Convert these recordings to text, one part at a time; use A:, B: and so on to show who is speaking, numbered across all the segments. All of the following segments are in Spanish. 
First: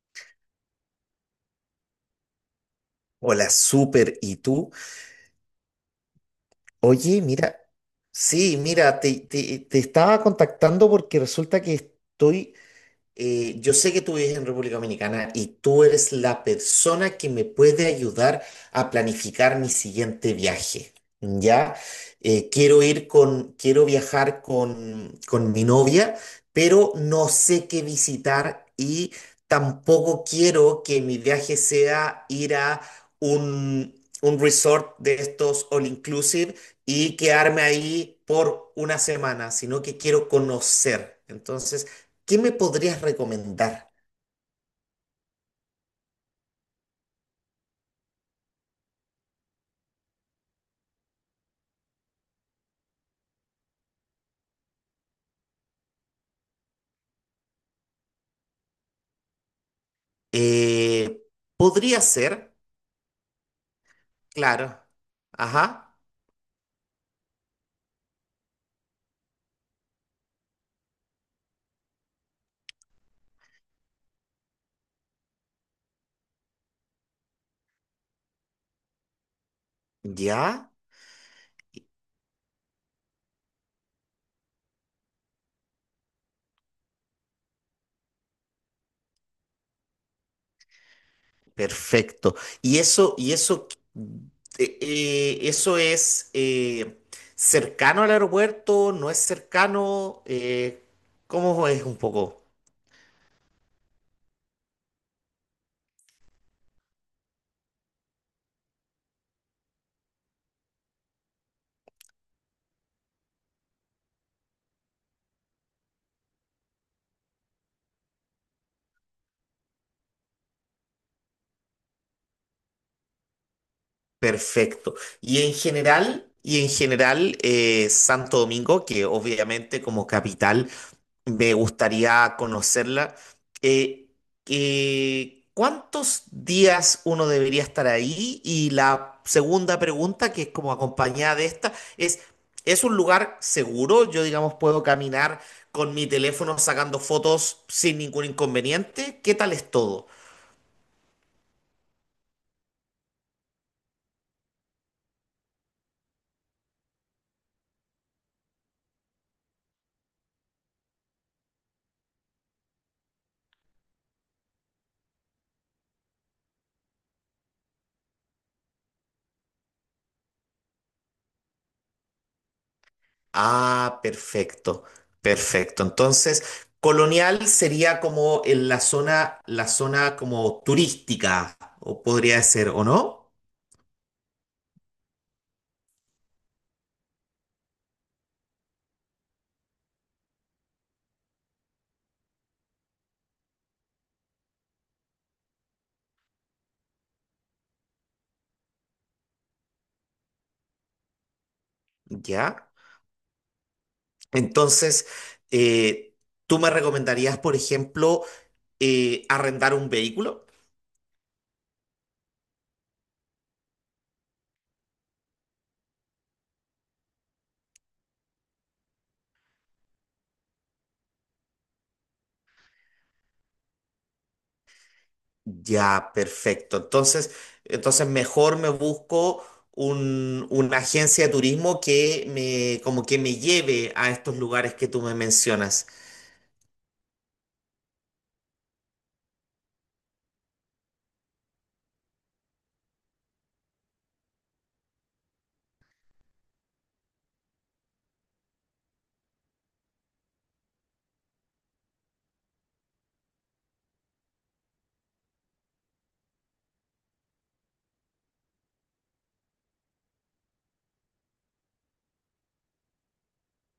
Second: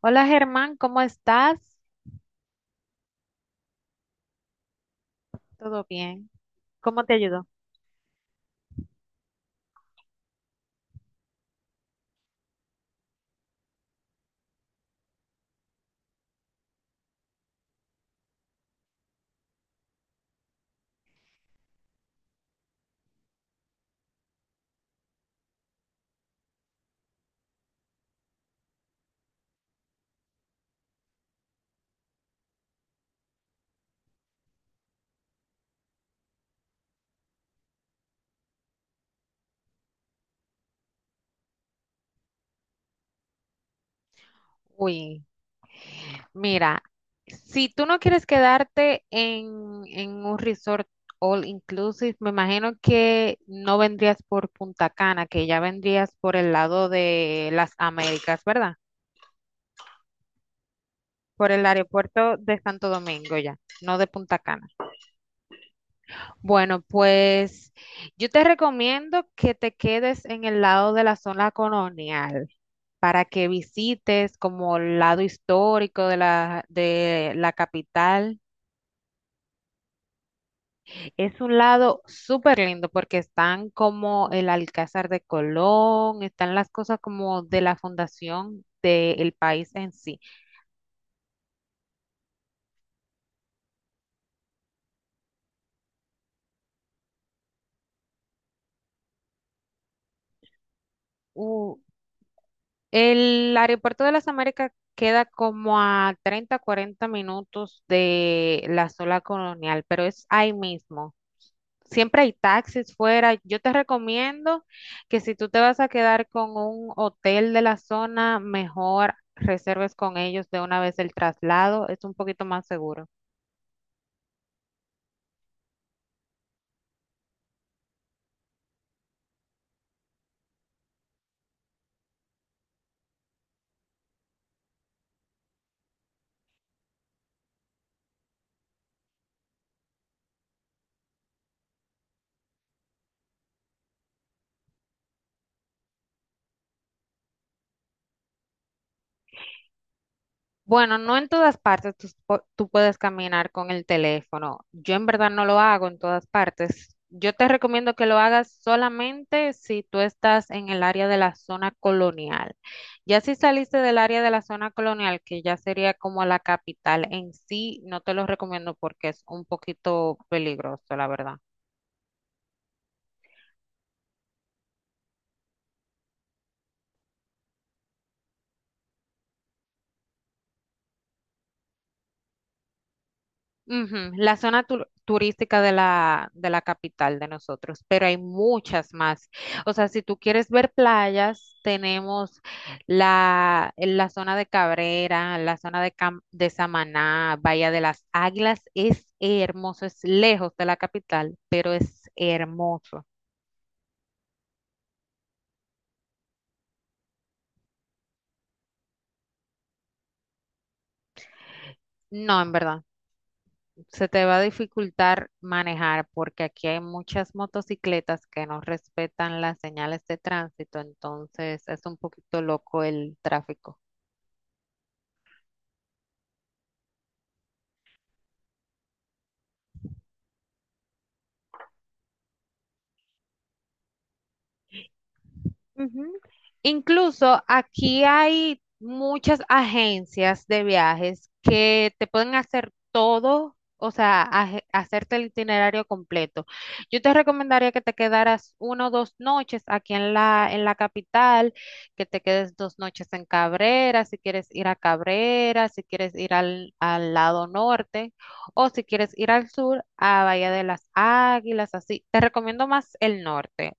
A: Hola Germán, ¿cómo estás?
B: Hola, súper. ¿Y tú?
A: ¿Todo bien? ¿Cómo te
B: Oye,
A: ayudó?
B: mira, sí, mira, te estaba contactando porque resulta que estoy, yo sé que tú vives en República Dominicana y tú eres la persona que me puede ayudar a planificar mi siguiente viaje, ¿ya? Quiero ir con, quiero viajar con mi novia, pero no sé qué visitar y tampoco quiero que mi viaje sea ir a un, un resort de estos all inclusive y quedarme ahí por una semana, sino que quiero conocer. Entonces, ¿qué me podrías recomendar?
A: Uy, mira, si tú no quieres quedarte en un resort all inclusive, me imagino que no vendrías por Punta Cana, que ya vendrías por el lado de las Américas, ¿verdad?
B: Eh,
A: Por el
B: Podría
A: aeropuerto
B: ser,
A: de Santo Domingo ya, no de Punta Cana.
B: claro. Ajá,
A: Bueno, pues yo te recomiendo que te quedes en el lado de la zona colonial, para que visites como el lado histórico de la capital.
B: ya,
A: Es un lado súper lindo porque están como el Alcázar de Colón, están las cosas como de la fundación del país en sí.
B: perfecto. Y eso, y eso, Eso es cercano al aeropuerto, no es cercano. ¿Cómo
A: U-
B: es un poco?
A: el aeropuerto de las Américas queda como a 30 40 minutos de la zona colonial, pero es ahí mismo. Siempre hay taxis fuera. Yo te recomiendo que si tú te vas a quedar con un hotel de la zona, mejor reserves con ellos de una vez el traslado. Es un poquito más seguro.
B: Perfecto. Y en general, Santo Domingo, que obviamente como capital, me gustaría conocerla. Eh, ¿Cuántos días uno debería estar ahí? Y la segunda pregunta, que es como acompañada de esta, es: ¿es un lugar seguro? Yo, digamos, puedo caminar con mi teléfono sacando fotos sin ningún inconveniente. ¿Qué tal es todo?
A: Bueno, no en todas partes tú, tú puedes caminar con el teléfono. Yo en verdad no lo hago en todas partes. Yo te recomiendo que lo hagas solamente si tú estás en el área de la zona colonial. Ya si saliste del área de la zona colonial, que ya sería como la capital en sí, no te lo recomiendo porque es un poquito peligroso, la verdad.
B: Ah, perfecto, perfecto. Entonces, Colonial sería como en la zona como turística, o podría ser, ¿o no?
A: Ujú. La zona turística de la capital de nosotros, pero hay muchas más. O sea, si tú quieres ver playas, tenemos la zona de Cabrera, la zona de, de Samaná, Bahía de las Águilas. Es hermoso, es lejos de la capital, pero es
B: Ya.
A: hermoso.
B: Entonces, eh, ¿tú me recomendarías, por ejemplo, arrendar un vehículo?
A: No, en verdad, se te va a dificultar manejar porque aquí hay muchas motocicletas que no respetan las señales de tránsito, entonces es un poquito loco el tráfico.
B: Ya, perfecto. Entonces, entonces mejor me busco una agencia de turismo que me, como que me lleve a estos lugares que tú me mencionas.
A: Ujú. Incluso aquí hay muchas agencias de viajes que te pueden hacer todo, o sea, hacerte el itinerario completo. Yo te recomendaría que te quedaras una o dos noches aquí en la capital, que te quedes dos noches en Cabrera, si quieres ir a Cabrera, si quieres ir al lado norte, o si quieres ir al sur, a Bahía de las Águilas, así. Te recomiendo más el norte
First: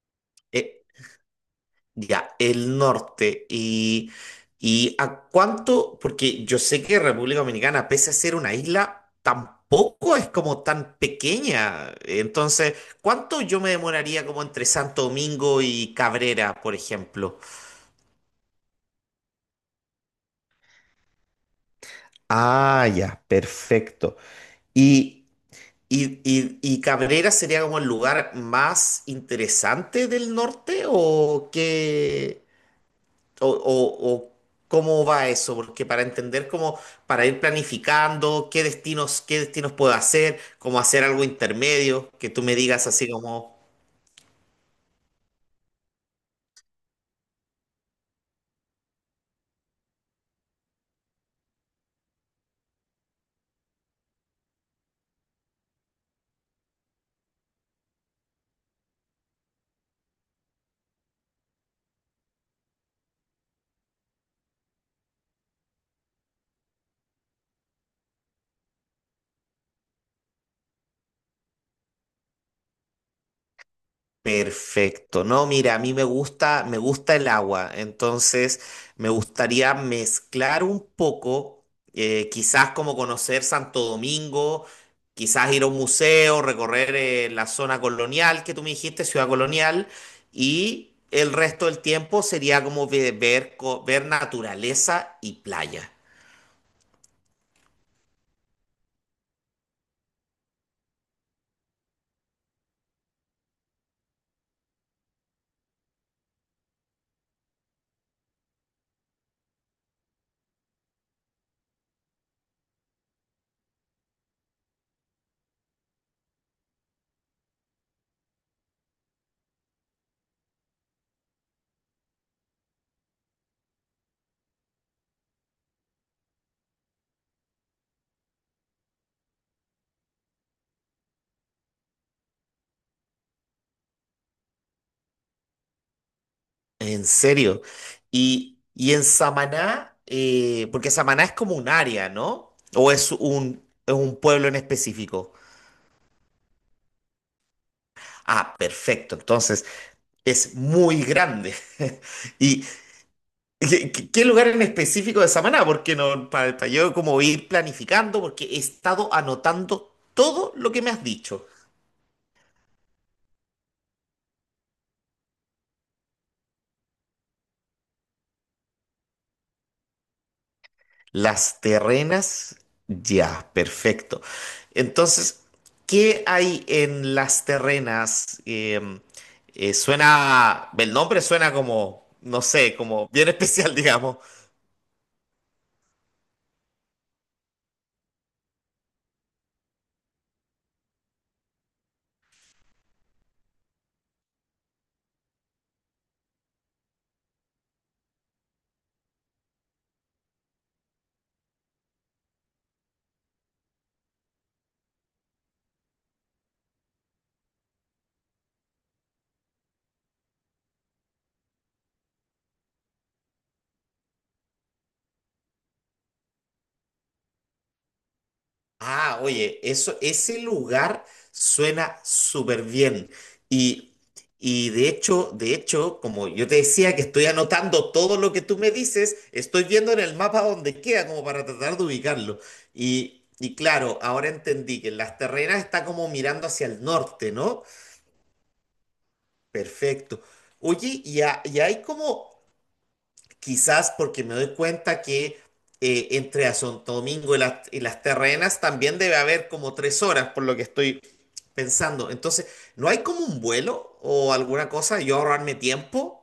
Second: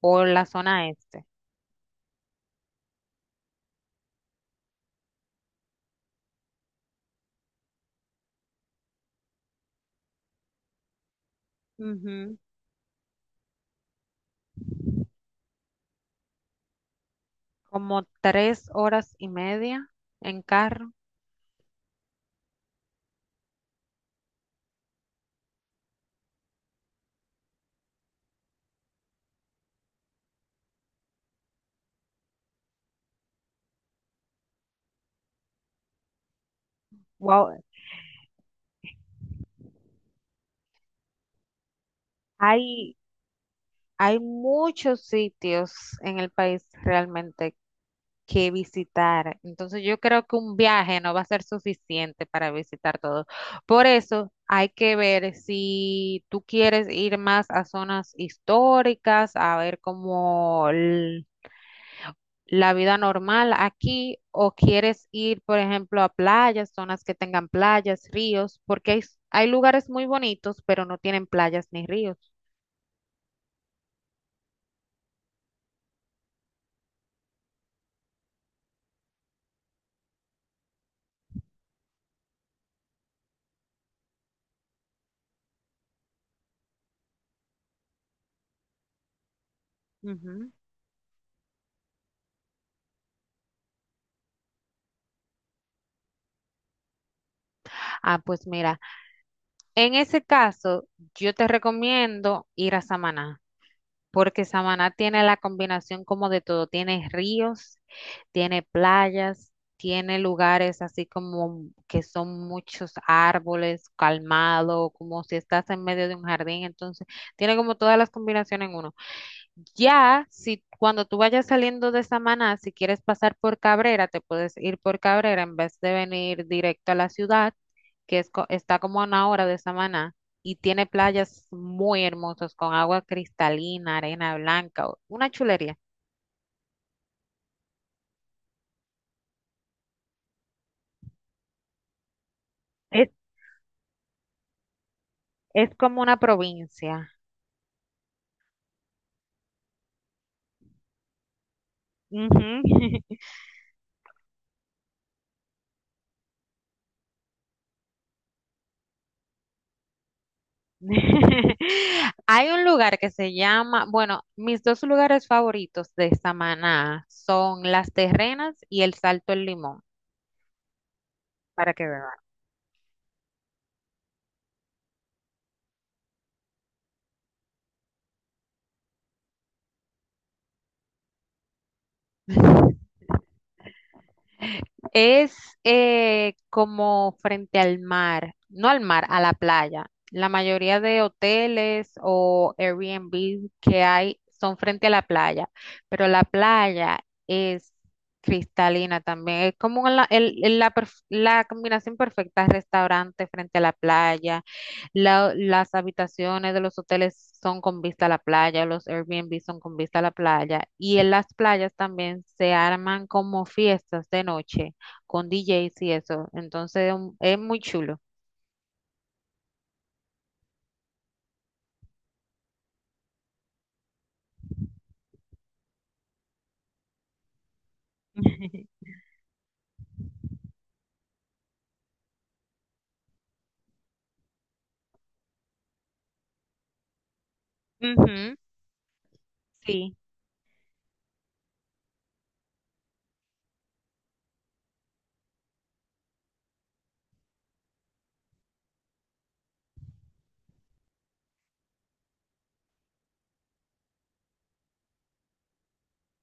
A: o la
B: Eh,
A: zona este.
B: Ya, el norte. Y a cuánto? Porque yo sé que República Dominicana, pese a ser una isla, tampoco es como tan pequeña.
A: Ujú.
B: Entonces, ¿cuánto yo me demoraría como entre Santo Domingo y Cabrera, por ejemplo?
A: Como tres horas y media en carro.
B: Ah, ya, perfecto. Y ¿y, y, y Cabrera sería como el lugar más interesante del norte o qué? O cómo va eso, porque para entender cómo, para ir
A: Wow,
B: planificando qué destinos puedo hacer, cómo hacer algo intermedio, que tú me digas
A: hay,
B: así como...
A: hay muchos sitios en el país realmente que visitar. Entonces yo creo que un viaje no va a ser suficiente para visitar todo. Por eso hay que ver si tú quieres ir más a zonas históricas, a ver como la vida normal aquí, o quieres ir, por ejemplo, a playas, zonas que tengan playas, ríos, porque hay lugares muy bonitos, pero no tienen playas ni ríos.
B: Perfecto. No, mira, a mí me gusta el agua, entonces me gustaría mezclar un poco, quizás como conocer Santo Domingo, quizás ir a un museo, recorrer la zona colonial que tú me dijiste, ciudad colonial,
A: Ujú.
B: y el resto del tiempo sería como ver naturaleza y playa.
A: Ah, pues mira, en ese caso, yo te recomiendo ir a Samaná, porque Samaná tiene la combinación como de todo, tiene ríos, tiene playas, tiene lugares así como que son muchos árboles, calmado, como si estás en medio de un jardín, entonces tiene como todas las combinaciones en uno. Ya, si cuando tú vayas saliendo de Samaná, si quieres pasar por Cabrera, te puedes ir por Cabrera en vez de venir directo a la ciudad, que está como a una hora de Samaná y tiene playas muy hermosas con agua cristalina, arena blanca, una chulería.
B: En serio. Y en Samaná, porque Samaná es como un área, ¿no? ¿O
A: Es,
B: es un pueblo en específico?
A: es como una provincia.
B: Ah, perfecto. Entonces, es muy grande.
A: Ujú.
B: ¿Y qué, qué lugar en específico de Samaná? Porque no, para yo como ir planificando, porque he estado anotando todo lo que me has dicho.
A: Hay un lugar que se llama, bueno, mis dos lugares favoritos de Samaná son Las Terrenas y el Salto El Limón,
B: Las
A: para que veas.
B: Terrenas, ya, perfecto. Entonces, ¿qué hay en Las Terrenas? Suena, el nombre suena como, no sé, como bien especial, digamos.
A: Es como frente al mar, no al mar, a la playa. La mayoría de hoteles o Airbnb que hay son frente a la playa, pero la playa es cristalina también. Es como la, el- la perf- la combinación perfecta, restaurante frente a la playa, las habitaciones de los hoteles son con vista a la playa, los Airbnb son con vista a la playa y en las playas también se arman como fiestas de noche con DJs y eso. Entonces es muy chulo.
B: Ah, oye, eso, ese lugar suena súper bien. Y, y de hecho, como yo te decía que estoy anotando todo lo que tú me dices, estoy viendo en el mapa dónde queda, como para tratar de ubicarlo. Y claro, ahora entendí que en Las Terrenas está como mirando hacia el norte, ¿no?
A: Ujú. Sí.
B: Perfecto. Oye, y hay como... Quizás porque me doy cuenta que, entre a Santo Domingo y, y Las Terrenas también debe haber como 3 horas, por lo que estoy pensando. Entonces, ¿no hay como un vuelo o alguna cosa? Yo ahorrarme tiempo.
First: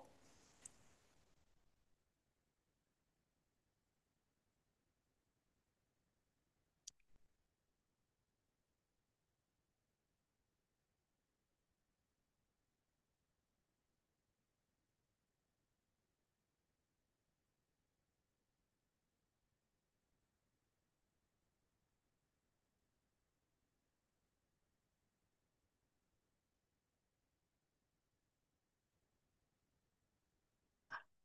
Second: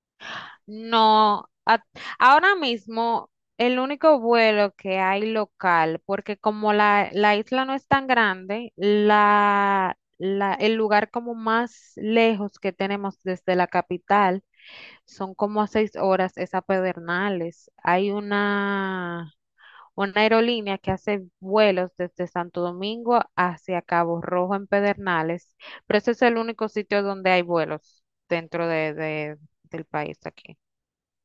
A: No, ahora mismo el único vuelo que hay local, porque como la isla no es tan grande, el lugar como más lejos que tenemos desde la capital son como a seis horas, es a Pedernales. Hay una aerolínea que hace vuelos desde Santo Domingo hacia Cabo Rojo en Pedernales, pero ese es el único sitio donde hay vuelos dentro del país aquí.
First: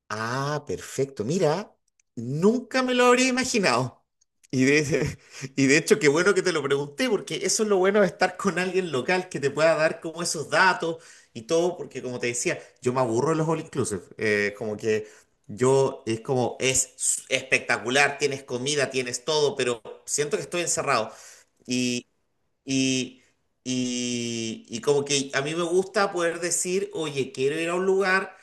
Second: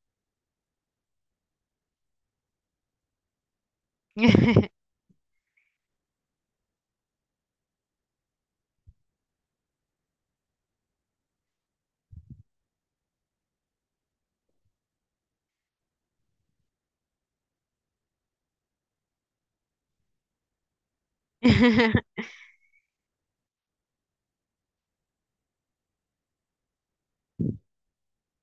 B: Ah, perfecto. Mira, nunca me lo habría imaginado. Y de, y de hecho, qué bueno que te lo pregunté, porque eso es lo bueno de estar con alguien local que te pueda dar como esos datos y todo, porque como te decía, yo me aburro de los all inclusive. Como que yo es como, espectacular, tienes comida, tienes todo, pero siento que estoy encerrado. Y, y, y como que a mí me gusta poder decir: oye, quiero ir a un lugar,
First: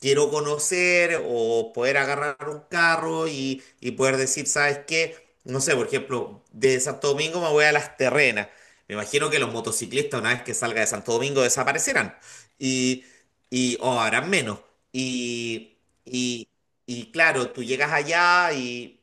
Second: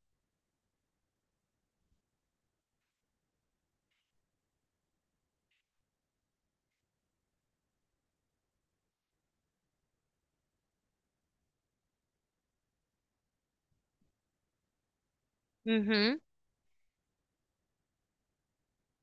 B: quiero conocer, o poder agarrar un carro y poder decir: ¿sabes qué? No sé, por ejemplo, de Santo Domingo me voy a Las Terrenas. Me imagino que los motociclistas una vez que salga de Santo Domingo desaparecerán y, o harán menos. Y,
A: Ujú.
B: y, y claro, tú llegas allá y...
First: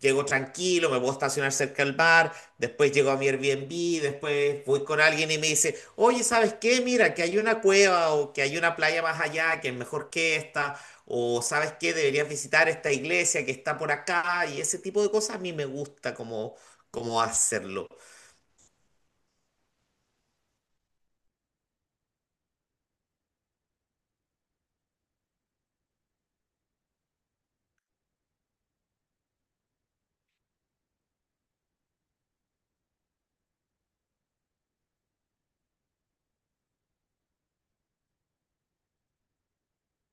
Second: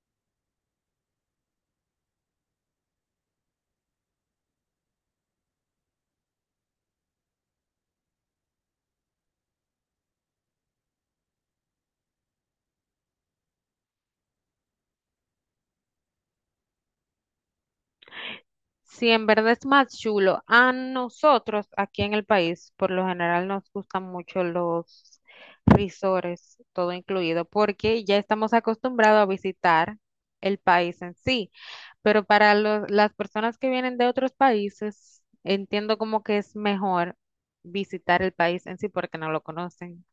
B: Llego tranquilo, me puedo estacionar cerca del bar, después llego a mi Airbnb, después voy con alguien y me dice: oye, ¿sabes qué? Mira, que hay una cueva o que hay una playa más allá que es mejor que esta, o ¿sabes qué? Deberías visitar esta iglesia que está por acá. Y ese tipo de cosas a mí me gusta como, como hacerlo.
A: Sí, en verdad es más chulo. A nosotros aquí en el país, por lo general, nos gustan mucho los risores, todo incluido, porque ya estamos acostumbrados a visitar el país en sí. Pero para las personas que vienen de otros países, entiendo como que es mejor visitar el país en sí porque no lo conocen.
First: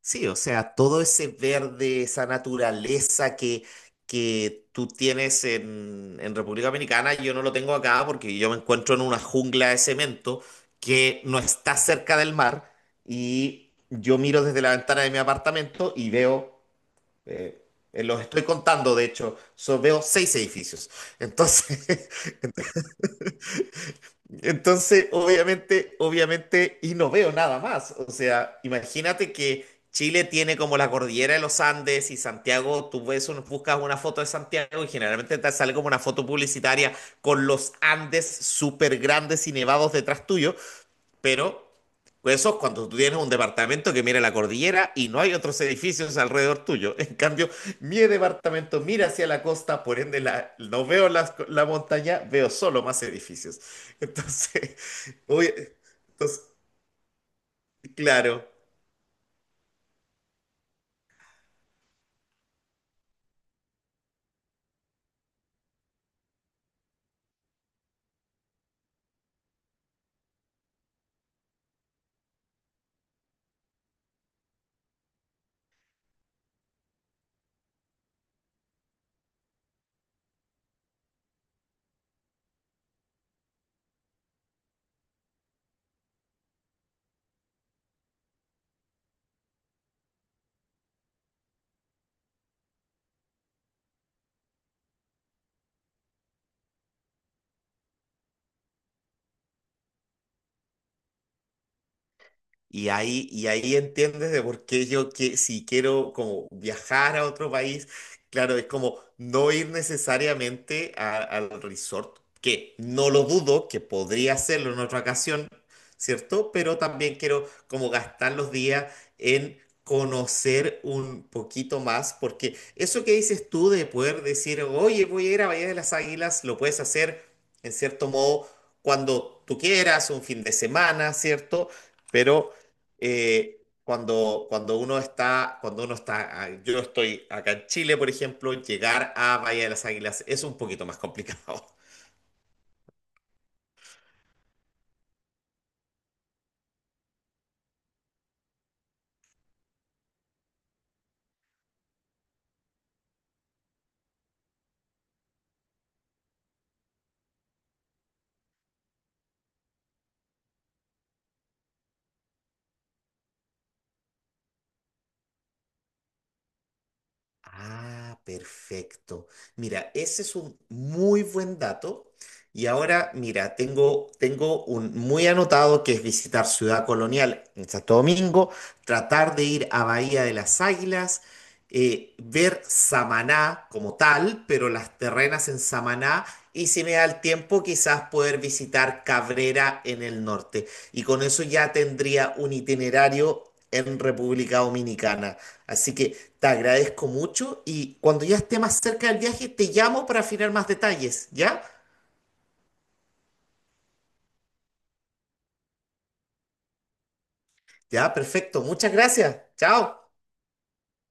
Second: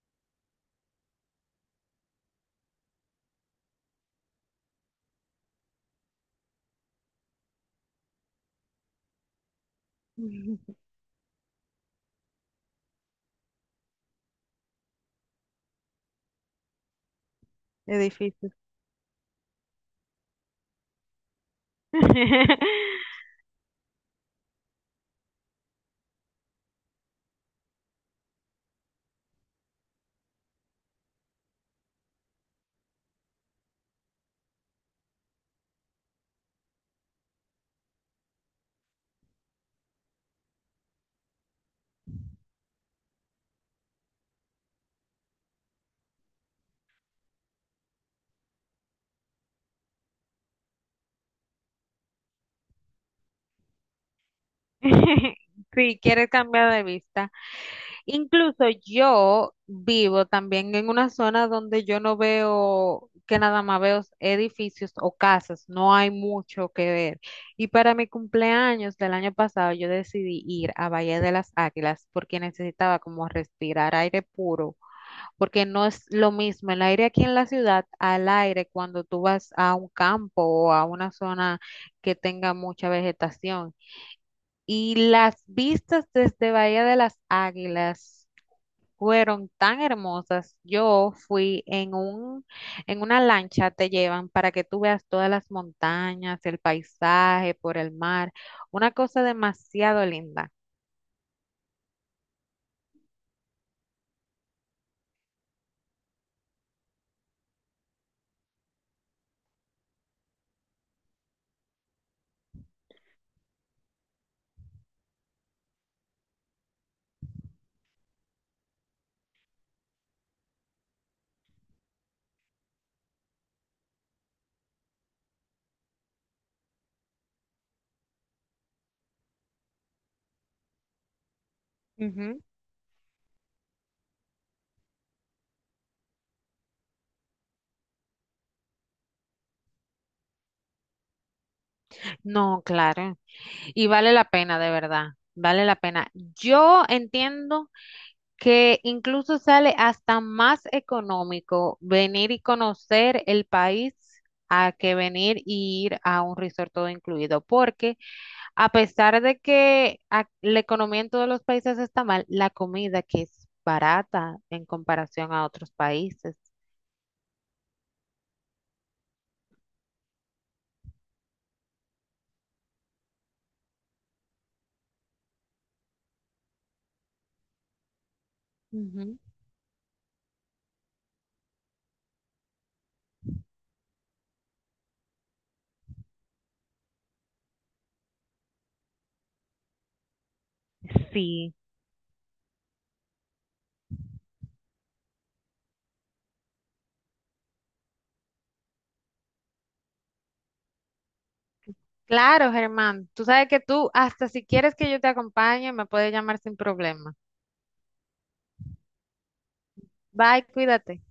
B: Sí, o sea, todo ese verde, esa naturaleza que tú tienes en República Dominicana, yo no lo tengo acá porque yo me encuentro en una jungla de cemento que no está cerca del mar, y yo miro desde la ventana de mi apartamento y veo, eh,
A: Es
B: los estoy
A: difícil.
B: contando, de hecho, veo seis edificios. Entonces, entonces, obviamente, obviamente, y no veo nada más. O sea, imagínate que Chile tiene como la cordillera de los Andes y Santiago, tú ves, buscas una foto de Santiago y generalmente te sale como una foto publicitaria con los Andes súper grandes y nevados detrás tuyo, pero pues eso es cuando tú tienes un departamento que mira la cordillera y no hay otros edificios alrededor tuyo. En cambio, mi departamento mira hacia la costa, por ende no veo la montaña, veo solo más edificios. Entonces, oye,
A: Sí, quieres
B: entonces,
A: cambiar de vista.
B: claro.
A: Incluso yo vivo también en una zona donde yo no veo, que nada más veo edificios o casas, no hay mucho que ver. Y para mi cumpleaños del año pasado yo decidí ir a Valle de las Águilas porque necesitaba como respirar aire puro, porque no es lo mismo el aire aquí en la ciudad al aire cuando tú vas a un campo o a una zona que tenga mucha vegetación. Y las vistas desde Bahía de las Águilas fueron tan hermosas. Yo fui en en una lancha, te llevan para que tú veas todas las montañas, el paisaje por el mar, una cosa demasiado linda.
B: Y ahí entiendes de por qué yo, que si quiero como viajar a otro país, claro, es como no ir necesariamente al resort, que no lo dudo, que podría hacerlo en otra ocasión, ¿cierto? Pero también quiero como gastar los días en conocer un poquito más, porque eso que dices tú de poder decir: oye, voy a ir a Bahía de las Águilas, lo puedes hacer en cierto modo cuando tú quieras, un fin de semana, ¿cierto?
A: Ujú.
B: Pero cuando uno está, yo estoy acá en Chile, por ejemplo, llegar a Bahía de las Águilas es un poquito más complicado.
A: No, claro. Y vale la pena, de verdad. Vale la pena. Yo entiendo que incluso sale hasta más económico venir y conocer el país a que venir y ir a un resort todo incluido, porque a pesar de que la economía en todos los países está mal, la comida que es barata en comparación a otros países.
B: Ah, perfecto. Mira, ese es un muy buen dato. Y ahora, mira, tengo un muy anotado, que es visitar Ciudad Colonial en Santo Domingo,
A: Ujú.
B: tratar de ir a Bahía de las Águilas, ver Samaná como tal, pero Las Terrenas en Samaná, y si me da el tiempo, quizás poder visitar Cabrera en el norte. Y con eso
A: Sí.
B: ya tendría un itinerario en República Dominicana. Así que... te agradezco mucho y cuando ya esté más cerca del viaje te llamo para afinar más detalles, ¿ya?
A: Claro, Germán. Tú sabes que tú, hasta si quieres que yo te acompañe, me puedes llamar sin problema.
B: Ya, perfecto. Muchas gracias. Chao.
A: Bye, cuídate.